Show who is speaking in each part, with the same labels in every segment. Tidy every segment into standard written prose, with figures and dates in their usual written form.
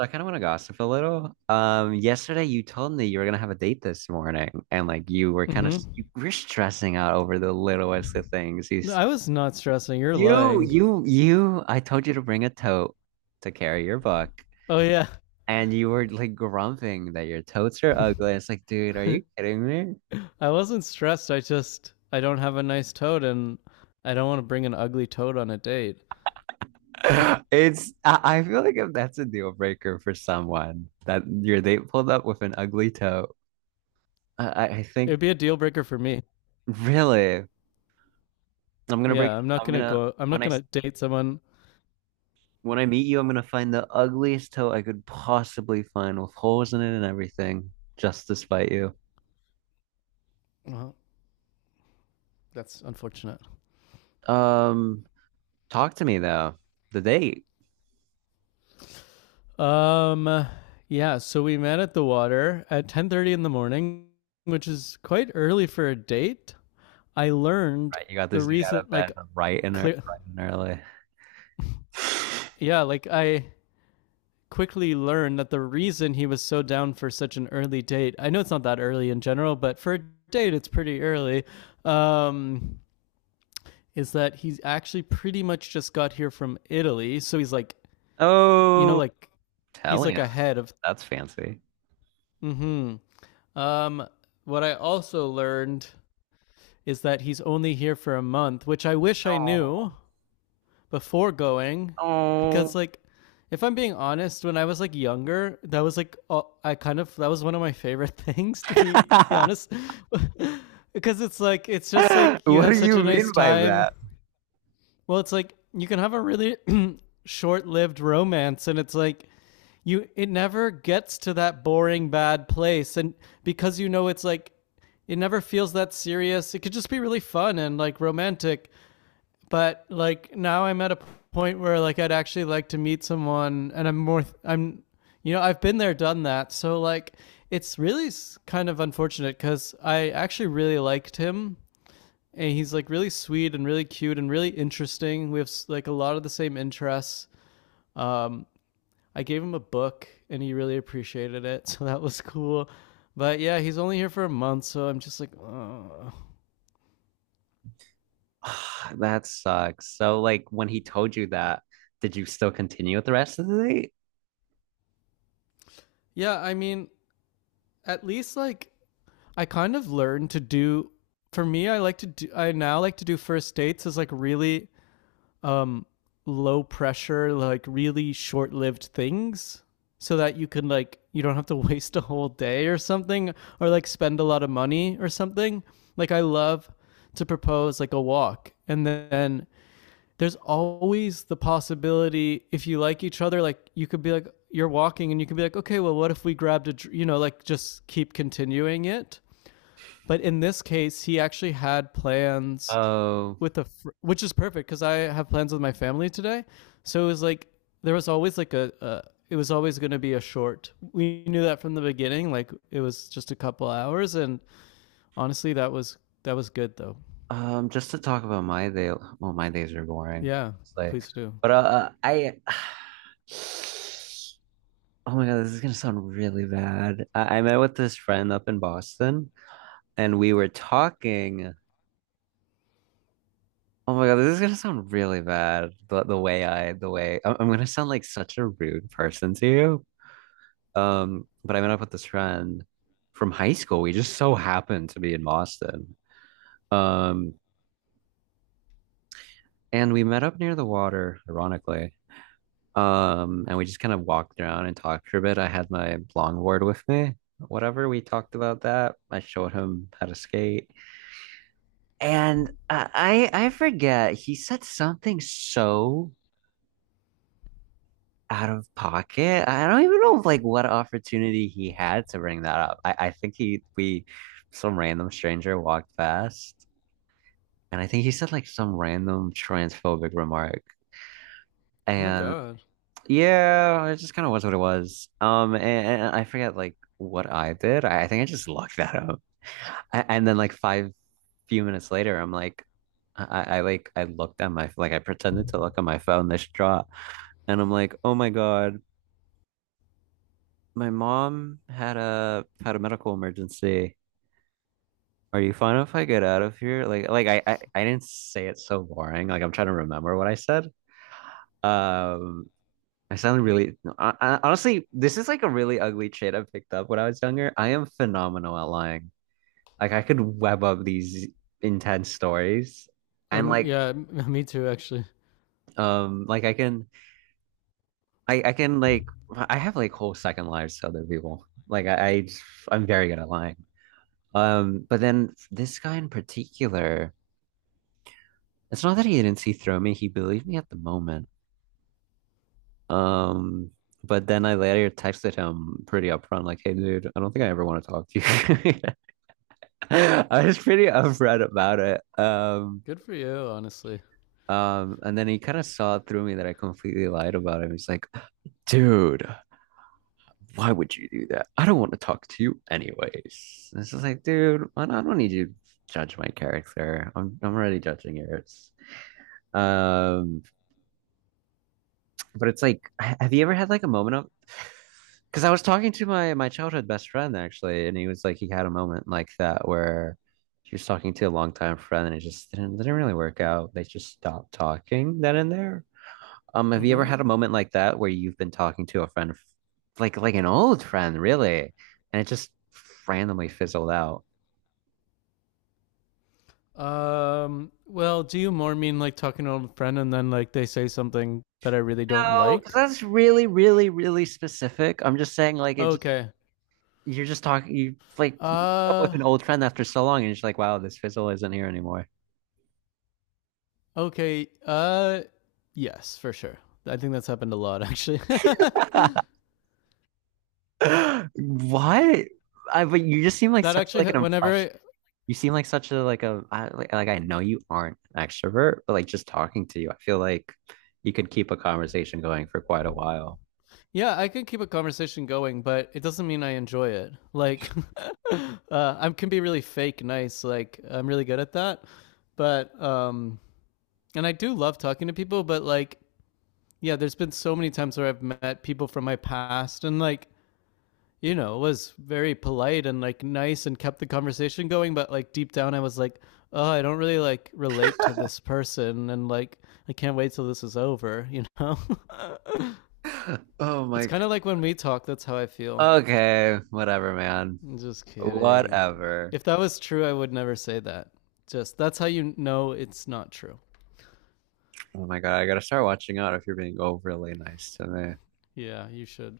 Speaker 1: So I kind of want to gossip a little. Yesterday you told me you were gonna have a date this morning, and like you
Speaker 2: Mm-hmm.
Speaker 1: were stressing out over the littlest of things. You,
Speaker 2: No,
Speaker 1: s-
Speaker 2: I was not stressing. You're
Speaker 1: you,
Speaker 2: lying.
Speaker 1: you, you. I told you to bring a tote to carry your book,
Speaker 2: Oh yeah,
Speaker 1: and you were like grumping that your totes are ugly. It's like, dude, are you kidding me?
Speaker 2: I wasn't stressed. I just I don't have a nice toad, and I don't want to bring an ugly toad on a date.
Speaker 1: It's. I feel like if that's a deal breaker for someone, that your date pulled up with an ugly tote, I think
Speaker 2: It'd be a deal breaker for me.
Speaker 1: really, I'm gonna break.
Speaker 2: Yeah, I'm not
Speaker 1: I'm
Speaker 2: gonna
Speaker 1: gonna
Speaker 2: go. I'm
Speaker 1: when
Speaker 2: not
Speaker 1: I.
Speaker 2: gonna date someone.
Speaker 1: When I meet you, I'm gonna find the ugliest toe I could possibly find with holes in it and everything, just to spite you.
Speaker 2: Well, that's unfortunate.
Speaker 1: Um, Talk to me though. The date,
Speaker 2: Um, yeah. So we met at the water at 10:30 in the morning, which is quite early for a date. I learned
Speaker 1: right? You got
Speaker 2: the
Speaker 1: this dude out
Speaker 2: reason,
Speaker 1: of
Speaker 2: like,
Speaker 1: bed right in
Speaker 2: clear.
Speaker 1: right and early.
Speaker 2: Yeah, like I quickly learn that the reason he was so down for such an early date, I know it's not that early in general, but for a date it's pretty early, um, is that he's actually pretty much just got here from Italy. So he's like, you know,
Speaker 1: Oh,
Speaker 2: like he's like
Speaker 1: Italian.
Speaker 2: ahead of.
Speaker 1: That's fancy.
Speaker 2: Mm-hmm. um, what I also learned is that he's only here for a month, which I wish I
Speaker 1: Oh,
Speaker 2: knew before going, because
Speaker 1: oh.
Speaker 2: like, if I'm being honest, when I was like younger, that was like I kind of that was one of my favorite things, to be honest, because it's like, it's just like you
Speaker 1: What do
Speaker 2: have such
Speaker 1: you
Speaker 2: a nice
Speaker 1: mean by
Speaker 2: time.
Speaker 1: that?
Speaker 2: Well, it's like you can have a really short-lived romance, and it's like you, it never gets to that boring bad place, and because you know it's like it never feels that serious. It could just be really fun and like romantic, but like now I'm at a point where like I'd actually like to meet someone, and I'm more I'm, you know, I've been there, done that. So like, it's really kind of unfortunate, because I actually really liked him, and he's like really sweet and really cute and really interesting. We have like a lot of the same interests. Um, I gave him a book, and he really appreciated it, so that was cool. But yeah, he's only here for a month, so I'm just like, oh.
Speaker 1: That sucks. So, like, when he told you that, did you still continue with the rest of the date?
Speaker 2: Yeah. I mean, at least like, I kind of learned to do, for me I like to do, I now like to do first dates as like really um low pressure, like really short-lived things, so that you can like, you don't have to waste a whole day or something, or like spend a lot of money or something. Like I love to propose like a walk, and then there's always the possibility if you like each other, like you could be like, you're walking and you can be like, okay, well what if we grabbed a, you know, like just keep continuing it. But in this case, he actually had plans
Speaker 1: Oh.
Speaker 2: with a, which is perfect because I have plans with my family today. So it was like there was always like a it was always going to be a short. We knew that from the beginning. Like it was just a couple hours, and honestly, that was good though.
Speaker 1: Just to talk about my day, well, my days are boring.
Speaker 2: Yeah,
Speaker 1: It's like,
Speaker 2: please do.
Speaker 1: but I, oh my God, this is gonna sound really bad. I met with this friend up in Boston, and we were talking. Oh my God, this is gonna sound really bad. The way I'm gonna sound like such a rude person to you. But I met up with this friend from high school. We just so happened to be in Boston. Um, and we met up near the water, ironically. And we just kind of walked around and talked for a bit. I had my longboard with me. Whatever, we talked about that. I showed him how to skate. And I forget, he said something so out of pocket. I don't even know like what opportunity he had to bring that up. I think he we some random stranger walked past and I think he said like some random transphobic remark.
Speaker 2: Oh my
Speaker 1: And
Speaker 2: god.
Speaker 1: yeah, it just kind of was what it was. And I forget like what I did. I think I just looked that up. A- And then like five few minutes later, I'm like, I, like I looked at my like I pretended to look at my phone this distraught, and I'm like, oh my God, my mom had a medical emergency. Are you fine if I get out of here? I didn't say it so boring. Like I'm trying to remember what I said. Um, I sound really, no, I, Honestly, this is like a really ugly trait I picked up when I was younger. I am phenomenal at lying. Like I could web up these intense stories and oh, like,
Speaker 2: Yeah. Me too. Actually.
Speaker 1: um, like I can, I can like, I have like whole second lives to other people. I'm very good at lying. But then this guy in particular, it's not that he didn't see through me. He believed me at the moment. Um, But then I later texted him pretty upfront, like, "Hey, dude, I don't think I ever want to talk to you." I was pretty upfront about it.
Speaker 2: Good for you. Honestly.
Speaker 1: And then he kind of saw through me that I completely lied about him. He's like, dude, why would you do that? I don't want to talk to you anyways. And it's just like, dude, I don't need you to judge my character. I'm already judging yours. Um, But it's like, have you ever had like a moment of? Because I was talking to my childhood best friend actually, and he was like, he had a moment like that where he was talking to a longtime friend, and it just didn't really work out. They just stopped talking then and there. Have you ever
Speaker 2: Mm-hmm.
Speaker 1: had a moment like that where you've been talking to a friend, like an old friend, really, and it just randomly fizzled out?
Speaker 2: Well, do you more mean like talking to an old friend and then like they say something that I really don't
Speaker 1: No, because
Speaker 2: like?
Speaker 1: that's really, really, really specific. I'm just saying, like, it just
Speaker 2: Okay.
Speaker 1: you're just talking you like you meet up with
Speaker 2: Uh,
Speaker 1: an old friend after so long and you're just like wow this fizzle isn't here anymore.
Speaker 2: okay. Uh, yes, for sure. I think that's happened a lot actually.
Speaker 1: What I but you just seem like such like an
Speaker 2: Whenever
Speaker 1: impression
Speaker 2: I,
Speaker 1: you seem like such a like a I, like I know you aren't an extrovert but like just talking to you I feel like you could keep a conversation going for quite a while.
Speaker 2: yeah, I can keep a conversation going, but it doesn't mean I enjoy it. Like, I can be really fake nice, like I'm really good at that. But and I do love talking to people, but like, yeah, there's been so many times where I've met people from my past and like, you know, was very polite and like nice and kept the conversation going. But like deep down, I was like, oh, I don't really like relate to this person. And like, I can't wait till this is over, you know?
Speaker 1: Oh
Speaker 2: It's
Speaker 1: my,
Speaker 2: kind of like when we talk, that's how I feel.
Speaker 1: okay, whatever man,
Speaker 2: I'm just kidding.
Speaker 1: whatever.
Speaker 2: If that was true, I would never say that. Just that's how you know it's not true.
Speaker 1: Oh my god, I gotta start watching out if you're being overly nice to me.
Speaker 2: Yeah, you should.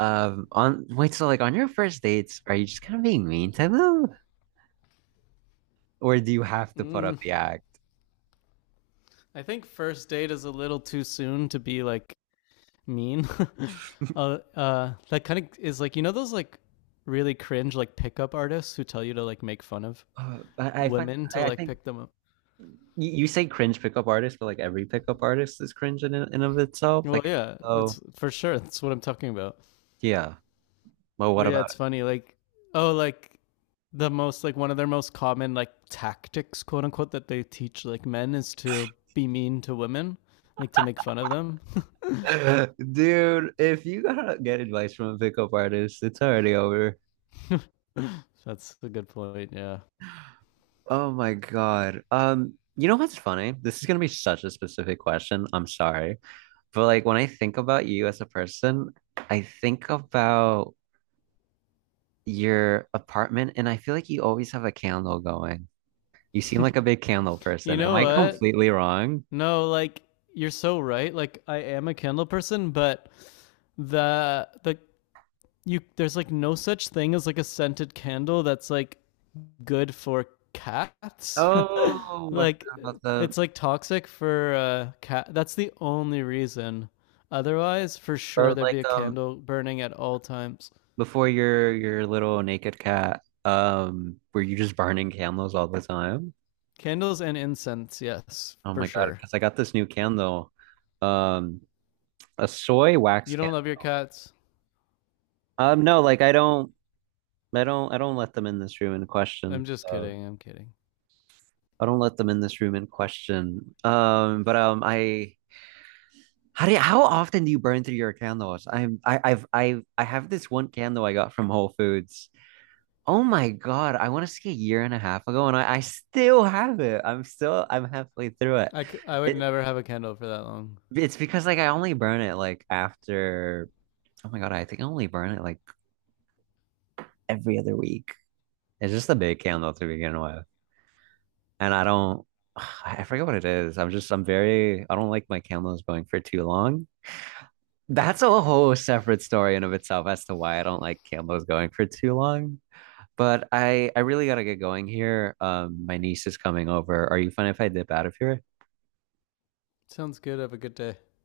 Speaker 1: On wait, so like on your first dates, are you just kind of being mean to them, or do you have to put up
Speaker 2: Mm,
Speaker 1: the act?
Speaker 2: I think first date is a little too soon to be like mean. That kind of is like, you know those like really cringe like pickup artists who tell you to like make fun of
Speaker 1: Uh, I, I find
Speaker 2: women to
Speaker 1: I, I
Speaker 2: like
Speaker 1: think
Speaker 2: pick them up.
Speaker 1: you say cringe pickup artist, but like every pickup artist is cringe in and of itself.
Speaker 2: Well,
Speaker 1: Like,
Speaker 2: yeah,
Speaker 1: oh
Speaker 2: that's for sure. That's what I'm talking about.
Speaker 1: yeah. Well,
Speaker 2: But
Speaker 1: what
Speaker 2: yeah,
Speaker 1: about
Speaker 2: it's funny. Like, oh, like the most like one of their most common like tactics, quote unquote, that they teach like men is to be mean to women, like to make fun of them.
Speaker 1: it? Dude, if you gotta get advice from a pickup artist, it's already over.
Speaker 2: That's a good point. Yeah.
Speaker 1: Oh my God. You know what's funny? This is gonna be such a specific question. I'm sorry. But like when I think about you as a person, I think about your apartment, and I feel like you always have a candle going. You seem like a big candle
Speaker 2: You
Speaker 1: person. Am
Speaker 2: know
Speaker 1: I, oh,
Speaker 2: what?
Speaker 1: completely wrong?
Speaker 2: No, like, you're so right. Like I am a Kindle person, but the you, there's like no such thing as like a scented candle that's like good for cats.
Speaker 1: Oh, I
Speaker 2: Like
Speaker 1: forgot about the
Speaker 2: it's like toxic for cat. That's the only reason. Otherwise, for sure
Speaker 1: but
Speaker 2: there'd
Speaker 1: like
Speaker 2: be a candle burning at all times.
Speaker 1: before your little naked cat, were you just burning candles all the time?
Speaker 2: Candles and incense, yes,
Speaker 1: Oh
Speaker 2: for
Speaker 1: my God,
Speaker 2: sure.
Speaker 1: because I got this new candle, um, a soy wax
Speaker 2: You don't
Speaker 1: candle.
Speaker 2: love your cats?
Speaker 1: Um, no, like I don't, I don't let them in this room in
Speaker 2: I'm
Speaker 1: question.
Speaker 2: just
Speaker 1: So
Speaker 2: kidding. I'm kidding.
Speaker 1: I don't let them in this room in question. But I how how often do you burn through your candles? I have this one candle I got from Whole Foods. Oh my God, I want to say a year and a half ago, and I still have it. I'm halfway through it.
Speaker 2: I would
Speaker 1: It
Speaker 2: never have a candle for that long.
Speaker 1: it's because like I only burn it like after oh my God, I think I only burn it like every other week. It's just a big candle to begin with. And I don't I forget what it is. I'm just I'm very I don't like my candles going for too long. That's a whole separate story in of itself as to why I don't like Campbell's going for too long. But I really gotta get going here. My niece is coming over. Are you fine if I dip out of here?
Speaker 2: Sounds good. Have a good day.